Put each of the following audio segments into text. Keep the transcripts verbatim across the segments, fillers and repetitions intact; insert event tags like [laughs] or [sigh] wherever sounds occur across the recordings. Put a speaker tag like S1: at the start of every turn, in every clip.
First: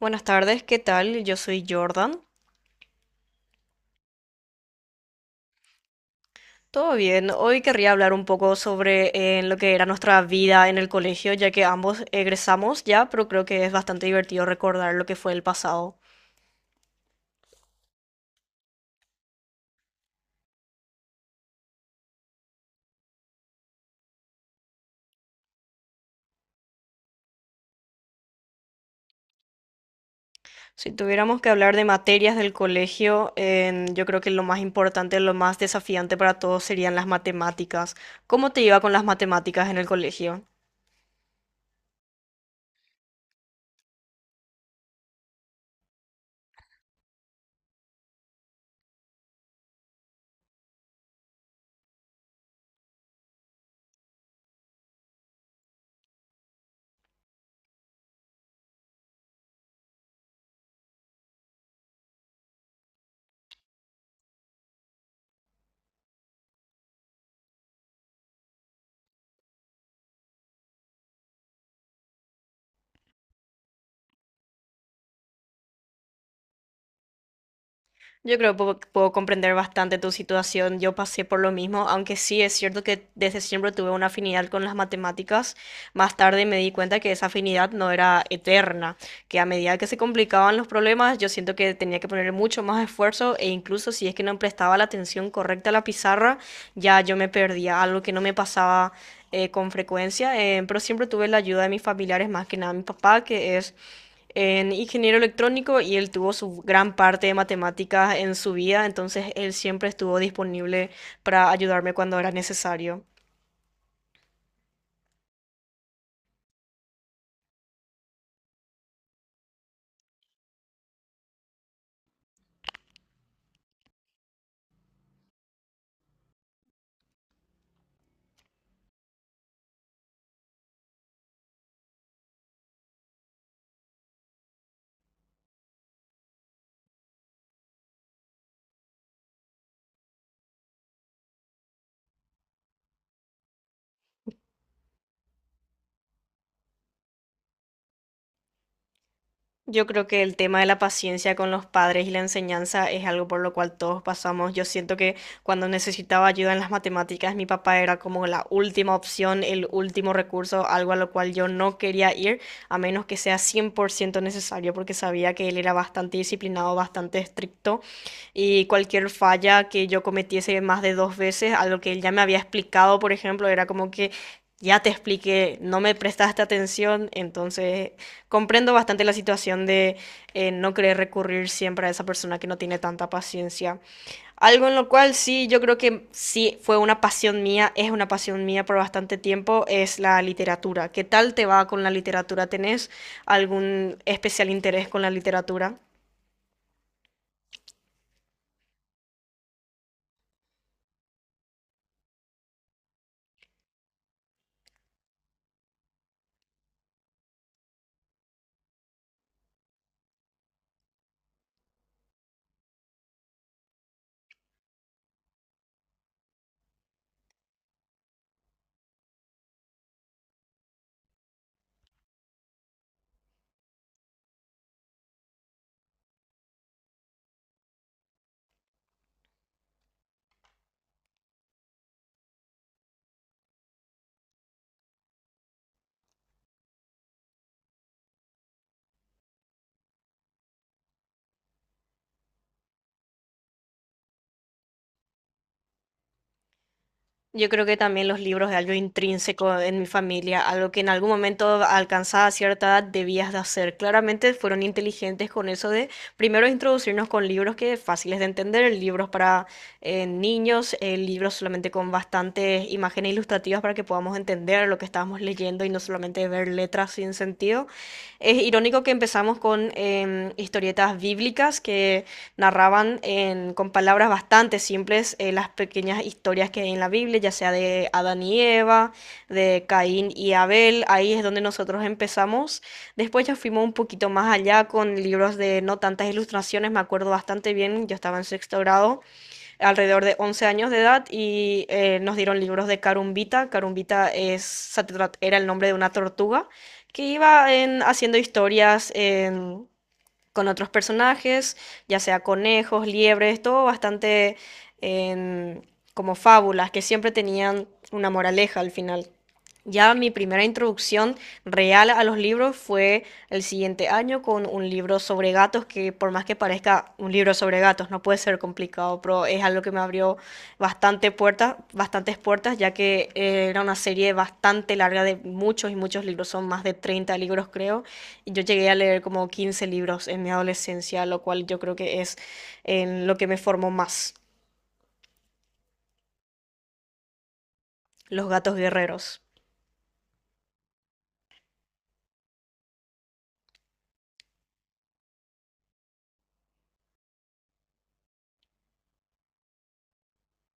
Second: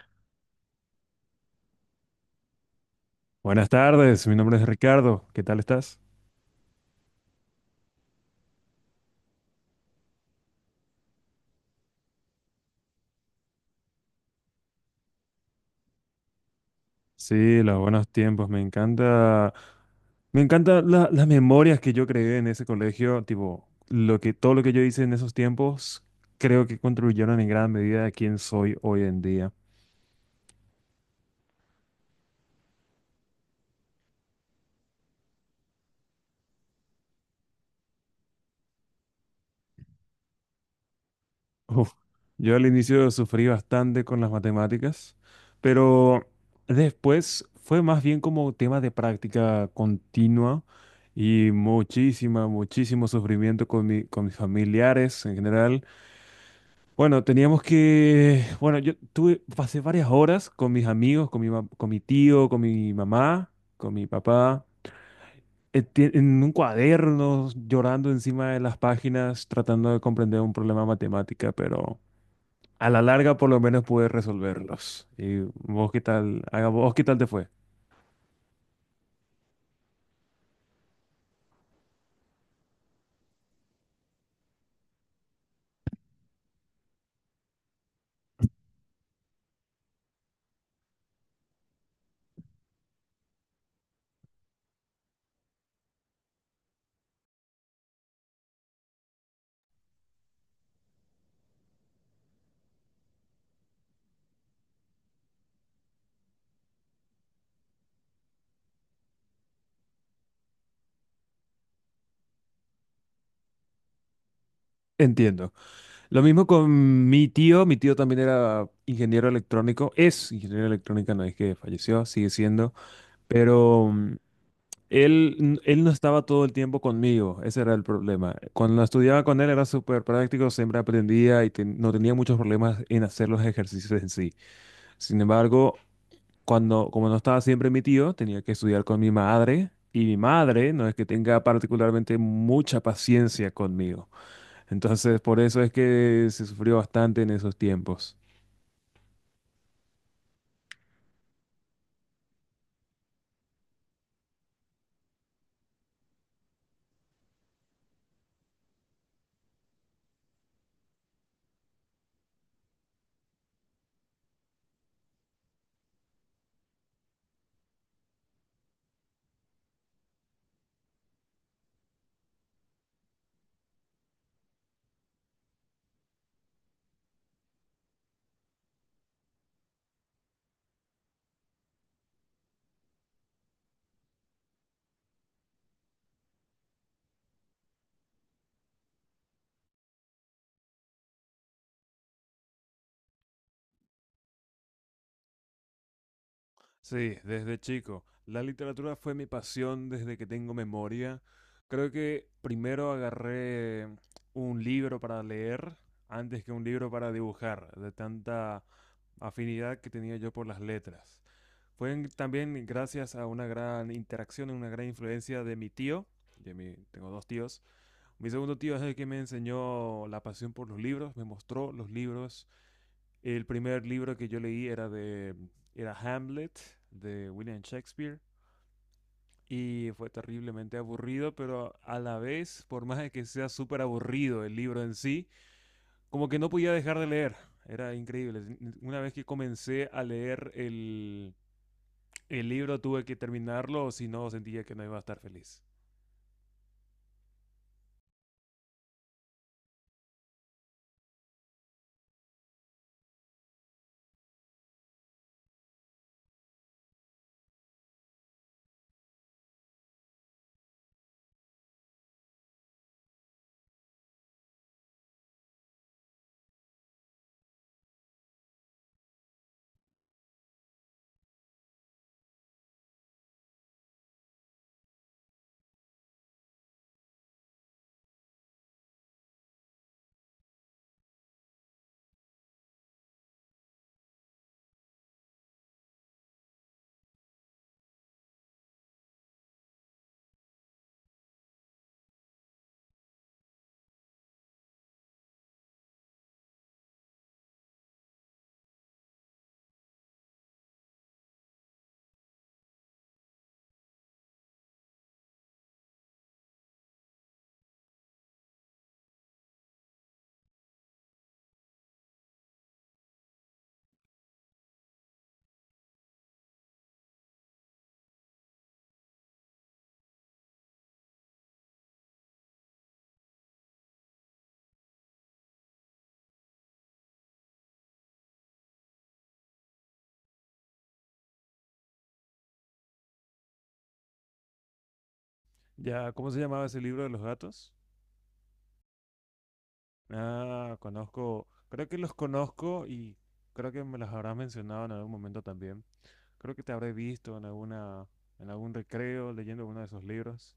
S1: Buenas tardes, ¿qué tal? Yo soy Jordan.
S2: Buenas tardes, mi nombre es Ricardo. ¿Qué tal estás?
S1: Todo bien. Hoy querría hablar un poco sobre eh, lo que era nuestra vida en el colegio, ya que ambos egresamos ya, pero creo que es bastante divertido recordar lo que fue el pasado.
S2: Sí, los buenos tiempos. Me encanta, me encanta la- las memorias que yo creé en ese colegio. Tipo, lo que todo lo que yo hice en esos tiempos, creo que contribuyeron en gran medida a quién soy hoy en día.
S1: Si tuviéramos que hablar de materias del colegio, en- yo creo que lo más importante, lo más desafiante para todos serían las matemáticas. ¿Cómo te iba con las matemáticas en el colegio?
S2: Uf, yo al inicio sufrí bastante con las matemáticas, pero después fue más bien como tema de práctica continua y muchísima, muchísimo sufrimiento con mi- con mis familiares en general. Bueno, teníamos que, bueno, yo tuve, pasé varias horas con mis amigos, con mi, ma- con mi tío, con mi mamá, con mi papá, eh, ti- en un cuaderno, llorando encima de las páginas, tratando de comprender un problema de matemática, pero a la larga por lo menos pude resolverlos. ¿Y vos qué tal, haga vos qué tal te fue?
S1: Yo creo que puedo, puedo comprender bastante tu situación. Yo pasé por lo mismo, aunque sí es cierto que desde siempre tuve una afinidad con las matemáticas. Más tarde me di cuenta que esa afinidad no era eterna, que a medida que se complicaban los problemas, yo siento que tenía que poner mucho más esfuerzo e incluso si es que no prestaba la atención correcta a la pizarra, ya yo me perdía, algo que no me pasaba eh, con frecuencia, eh, pero siempre tuve la ayuda de mis familiares, más que nada mi papá, que es en ingeniero electrónico y él tuvo su gran parte de matemáticas en su vida, entonces él siempre estuvo disponible para ayudarme cuando era necesario.
S2: Entiendo. Lo mismo con mi tío, mi tío también era ingeniero electrónico, es ingeniero electrónico, no es que falleció, sigue siendo. Pero Él, él no estaba todo el tiempo conmigo, ese era el problema. Cuando estudiaba con él era súper práctico, siempre aprendía y ten- no tenía muchos problemas en hacer los ejercicios en sí. Sin embargo, cuando, como no estaba siempre mi tío, tenía que estudiar con mi madre y mi madre no es que tenga particularmente mucha paciencia conmigo. Entonces, por eso es que se sufrió bastante en esos tiempos.
S1: Yo creo que el tema de la paciencia con los padres y la enseñanza es algo por lo cual todos pasamos. Yo siento que cuando necesitaba ayuda en las matemáticas, mi papá era como la última opción, el último recurso, algo a lo cual yo no quería ir, a menos que sea cien por ciento necesario, porque sabía que él era bastante disciplinado, bastante estricto, y cualquier falla que yo cometiese más de dos veces, algo que él ya me había explicado, por ejemplo, era como que, ya te expliqué, no me prestaste atención, entonces comprendo bastante la situación de eh, no querer recurrir siempre a esa persona que no tiene tanta paciencia. Algo en lo cual sí, yo creo que sí fue una pasión mía, es una pasión mía por bastante tiempo, es la literatura. ¿Qué tal te va con la literatura? ¿Tenés algún especial interés con la literatura?
S2: Sí, desde chico. La literatura fue mi pasión desde que tengo memoria. Creo que primero agarré un libro para leer antes que un libro para dibujar, de tanta afinidad que tenía yo por las letras. Fue en- también gracias a una gran interacción, una gran influencia de mi tío. De mi, tengo dos tíos. Mi segundo tío es el que me enseñó la pasión por los libros, me mostró los libros. El primer libro que yo leí era de era Hamlet de William Shakespeare y fue terriblemente aburrido, pero a la vez, por más de que sea súper aburrido el libro en sí, como que no podía dejar de leer. Era increíble. Una vez que comencé a leer el, el libro tuve que terminarlo, o si no, sentía que no iba a estar feliz.
S1: Yo creo que también los libros es algo intrínseco en mi familia, algo que en algún momento alcanzada cierta edad debías de hacer. Claramente fueron inteligentes con eso de primero introducirnos con libros que fáciles de entender, libros para eh, niños, eh, libros solamente con bastantes imágenes ilustrativas para que podamos entender lo que estábamos leyendo y no solamente ver letras sin sentido. Es irónico que empezamos con em, historietas bíblicas que narraban en- con palabras bastante simples eh, las pequeñas historias que hay en la Biblia, ya sea de Adán y Eva, de Caín y Abel, ahí es donde nosotros empezamos. Después ya fuimos un poquito más allá con libros de no tantas ilustraciones, me acuerdo bastante bien, yo estaba en sexto grado, alrededor de once años de edad, y eh, nos dieron libros de Carumbita. Carumbita es, se tra- era el nombre de una tortuga que iba en- haciendo historias en con otros personajes, ya sea conejos, liebres, todo bastante en- como fábulas que siempre tenían una moraleja al final. Ya mi primera introducción real a los libros fue el siguiente año con un libro sobre gatos que por más que parezca un libro sobre gatos no puede ser complicado, pero es algo que me abrió bastante puertas, bastantes puertas, ya que eh, era una serie bastante larga de muchos y muchos libros, son más de treinta libros creo, yo llegué a leer como quince libros en mi adolescencia, lo cual yo creo que es en lo que me formó más.
S2: Ya, ¿cómo se llamaba ese libro de los gatos?
S1: Los gatos guerreros.
S2: Ah, conozco, creo que los conozco y creo que me los habrás mencionado en algún momento también. Creo que te habré visto en alguna, en algún recreo leyendo uno de esos libros,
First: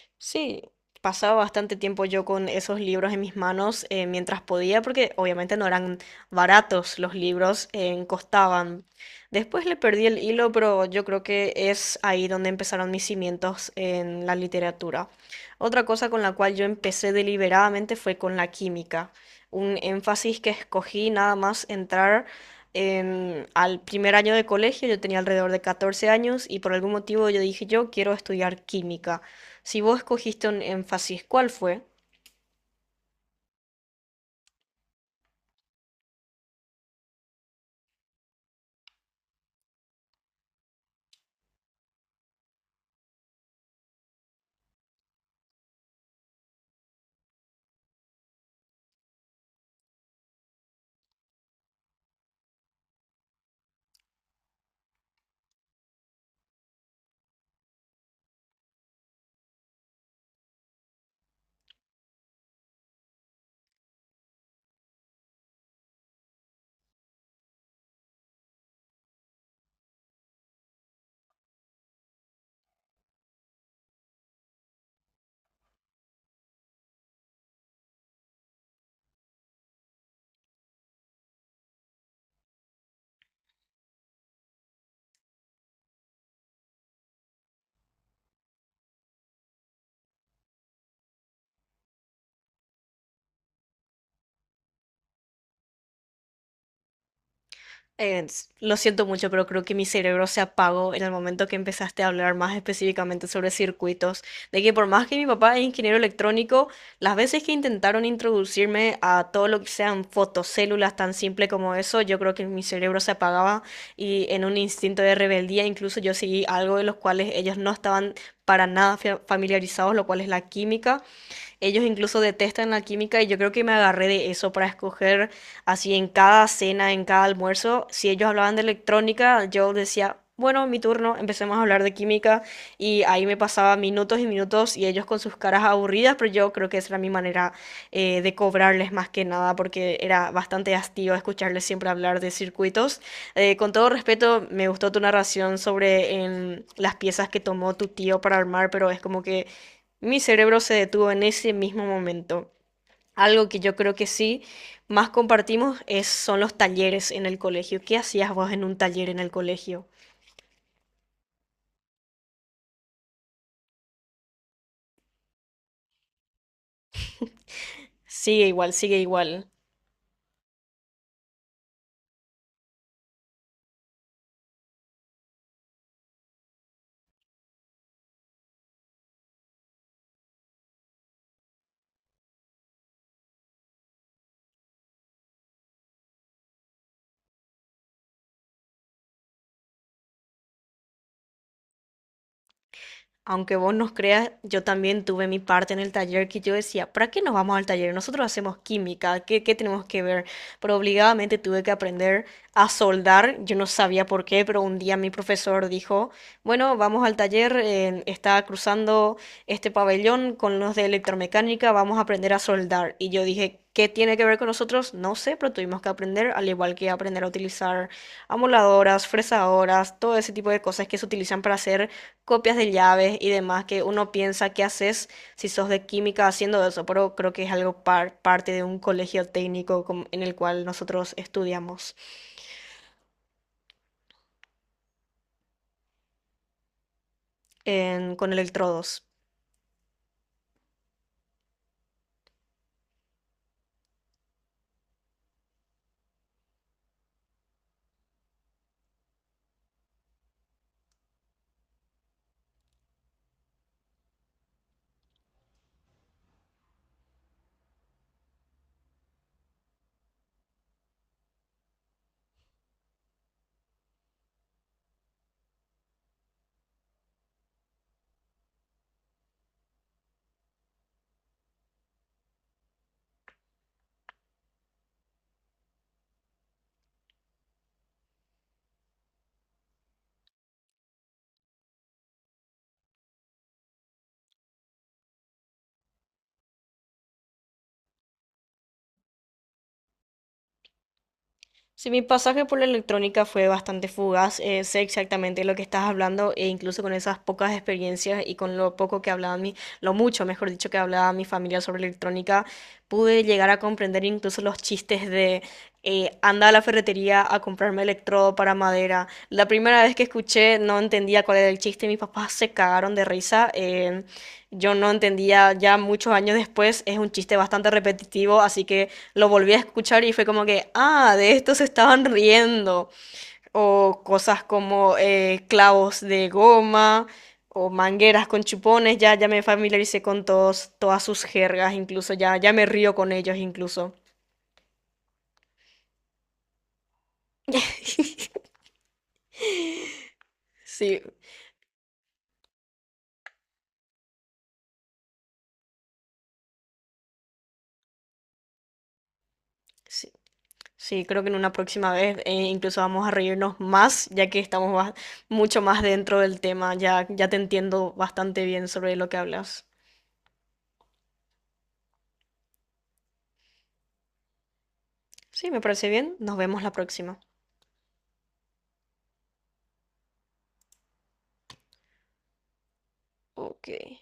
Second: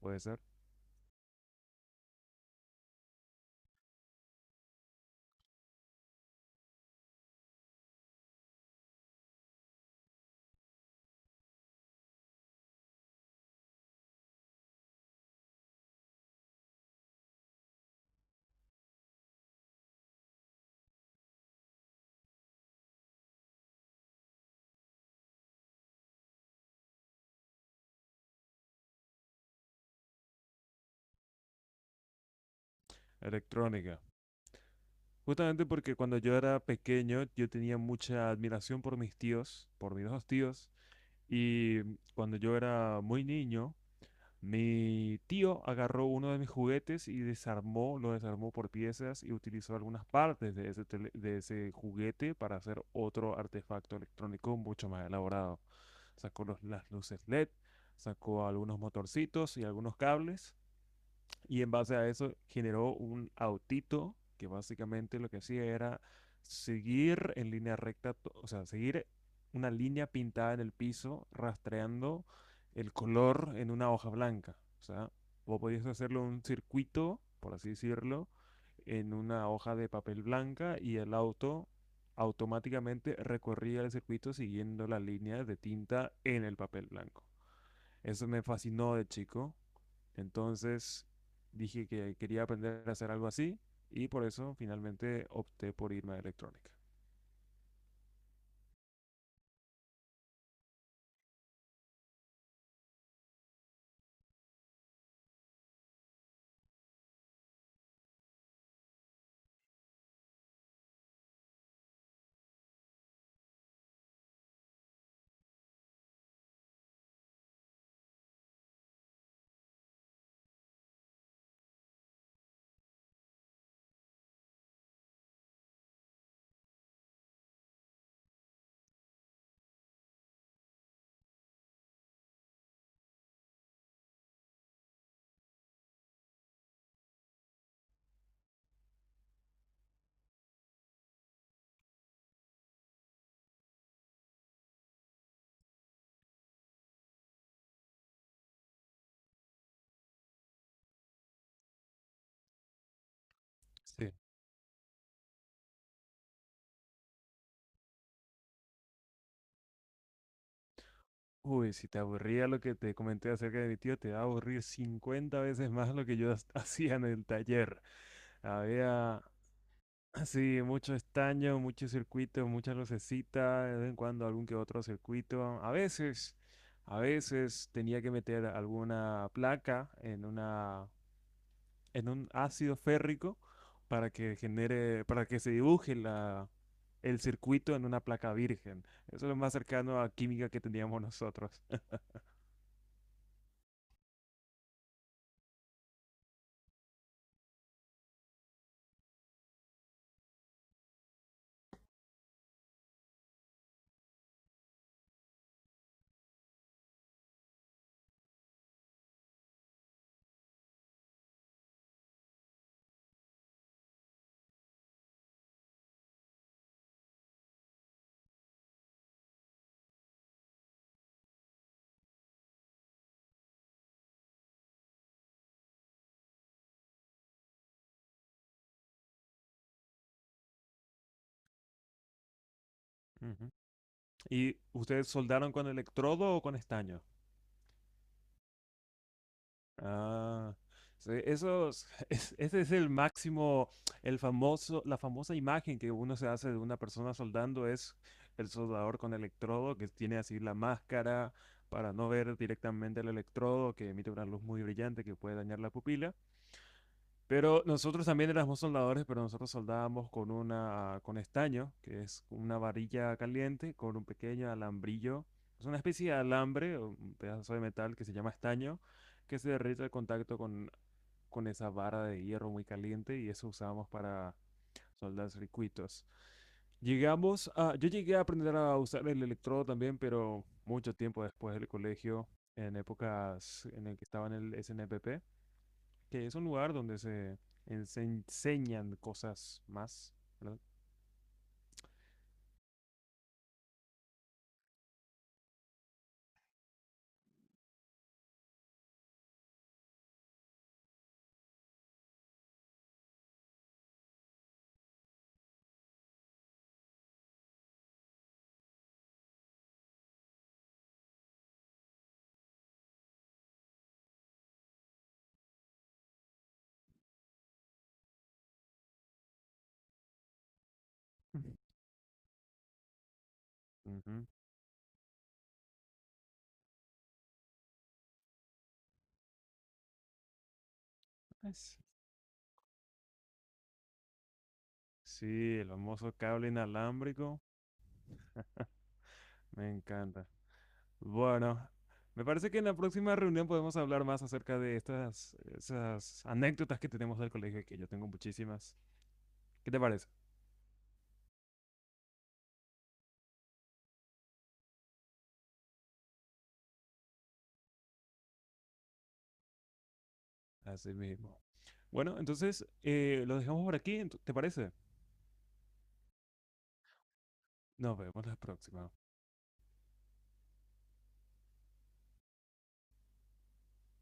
S2: puede ser.
S1: Sí, pasaba bastante tiempo yo con esos libros en mis manos eh, mientras podía, porque obviamente no eran baratos los libros, eh, costaban. Después le perdí el hilo, pero yo creo que es ahí donde empezaron mis cimientos en la literatura. Otra cosa con la cual yo empecé deliberadamente fue con la química, un énfasis que escogí nada más entrar. en- al primer año de colegio yo tenía alrededor de catorce años y por algún motivo yo dije yo quiero estudiar química. Si vos escogiste un énfasis, ¿cuál fue?
S2: Electrónica. Justamente porque cuando yo era pequeño yo tenía mucha admiración por mis tíos, por mis dos tíos, y cuando yo era muy niño, mi tío agarró uno de mis juguetes y desarmó, lo desarmó por piezas y utilizó algunas partes de ese, tele- de ese juguete para hacer otro artefacto electrónico mucho más elaborado. Sacó los- las luces L E D, sacó algunos motorcitos y algunos cables y en base a eso generó un autito que básicamente lo que hacía era seguir en línea recta, to- o sea, seguir una línea pintada en el piso, rastreando el color en una hoja blanca. O sea, vos podías hacerlo un circuito, por así decirlo, en una hoja de papel blanca y el auto automáticamente recorría el circuito siguiendo la línea de tinta en el papel blanco. Eso me fascinó de chico. Entonces dije que quería aprender a hacer algo así y por eso finalmente opté por irme a electrónica.
S1: Eh, lo siento mucho, pero creo que mi cerebro se apagó en el momento que empezaste a hablar más específicamente sobre circuitos, de que por más que mi papá es ingeniero electrónico, las veces que intentaron introducirme a todo lo que sean fotocélulas tan simple como eso, yo creo que mi cerebro se apagaba y en un instinto de rebeldía incluso yo seguí algo de los cuales ellos no estaban para nada fa- familiarizados, lo cual es la química. Ellos incluso detestan la química y yo creo que me agarré de eso para escoger así en cada cena, en cada almuerzo. Si ellos hablaban de electrónica, yo decía, bueno, mi turno, empecemos a hablar de química y ahí me pasaba minutos y minutos y ellos con sus caras aburridas, pero yo creo que esa era mi manera eh, de cobrarles más que nada porque era bastante hastío escucharles siempre hablar de circuitos. Eh, con todo respeto, me gustó tu narración sobre en, las piezas que tomó tu tío para armar, pero es como que mi cerebro se detuvo en ese mismo momento. Algo que yo creo que
S2: Sí.
S1: sí más compartimos es, son los talleres en el colegio. ¿Qué hacías vos en un taller en el colegio?
S2: Uy, si te aburría lo que te comenté acerca de mi tío, te va a aburrir cincuenta veces más lo que yo has- [laughs] hacía en el taller.
S1: Sigue igual, sigue
S2: Había,
S1: igual.
S2: sí, mucho estaño, muchos circuitos, muchas lucecitas, de vez en cuando algún que otro circuito. A veces, a veces tenía que meter alguna placa en una en un ácido férrico para que genere, para que se dibuje la, el circuito en una placa virgen. Eso es lo más cercano a química que teníamos nosotros.
S1: Aunque vos nos creas, yo también tuve mi parte en el taller que yo decía, ¿para qué nos vamos al taller? Nosotros hacemos química, ¿qué, qué tenemos que ver? Pero obligadamente tuve que aprender a soldar, yo no sabía por qué, pero un día mi profesor dijo, bueno, vamos al taller, eh, está cruzando este pabellón con los de electromecánica, vamos a aprender a soldar. Y yo dije, ¿qué tiene que ver con nosotros? No sé, pero tuvimos que aprender, al igual que aprender a utilizar amoladoras, fresadoras, todo ese tipo de cosas que se utilizan para hacer copias de llaves y demás que uno piensa que haces si sos de química haciendo eso, pero creo que es algo par- parte de un colegio técnico com- en el cual nosotros estudiamos
S2: Ujú. ¿Y ustedes soldaron con electrodo o con estaño?
S1: en- con electrodos.
S2: Ah, sí, eso [laughs] es- es- ese es el máximo, el famoso, la famosa imagen que uno se hace de una persona soldando es el soldador con electrodo que tiene así la máscara para no ver directamente el electrodo que emite una luz muy brillante que puede dañar la pupila. Pero nosotros también éramos soldadores, pero nosotros soldábamos con una, con estaño, que es una varilla caliente con un pequeño alambrillo. Es una especie de alambre, o un pedazo de metal que se llama estaño, que se derrite al contacto con, con esa vara de hierro muy caliente y eso usábamos para soldar circuitos. Llegamos a, yo llegué a aprender a usar el electrodo también, pero mucho tiempo después del colegio, en épocas en el que estaba en el S N P P, que es un lugar donde se, en- se enseñan cosas más, ¿verdad?
S1: Sí, mi pasaje por la electrónica fue bastante fugaz, eh, sé exactamente lo que estás hablando e incluso con esas pocas experiencias y con lo poco que hablaba mi, lo mucho, mejor dicho, que hablaba mi familia sobre electrónica, pude llegar a comprender incluso los chistes de eh, anda a la ferretería a comprarme electrodo para madera. La primera vez que escuché no entendía cuál era el chiste, mis papás se cagaron de risa. eh, yo no entendía ya muchos años después, es un chiste bastante repetitivo, así que lo volví a escuchar y fue como que, ah, de esto se estaban riendo. O
S2: Ujú.
S1: cosas como eh, clavos de goma o mangueras con chupones, ya, ya me familiaricé con todos, todas sus jergas,
S2: Pues,
S1: incluso ya, ya me río con ellos incluso.
S2: sí, el famoso cable inalámbrico,
S1: [laughs]
S2: me encanta.
S1: Sí,
S2: Bueno, me parece que en la próxima reunión podemos hablar más acerca de estas esas anécdotas que tenemos del colegio, que yo tengo muchísimas. ¿Qué te parece?
S1: sí, sí, creo que en una próxima vez eh, incluso vamos a reírnos más, ya que estamos más- mucho más dentro del tema, ya, ya te entiendo bastante bien sobre lo que hablas.
S2: Así mismo. Bueno, entonces eh, lo dejamos por aquí, ento- ¿te parece?
S1: Sí, me parece bien, nos vemos la próxima.
S2: Nos vemos la próxima.
S1: Ok.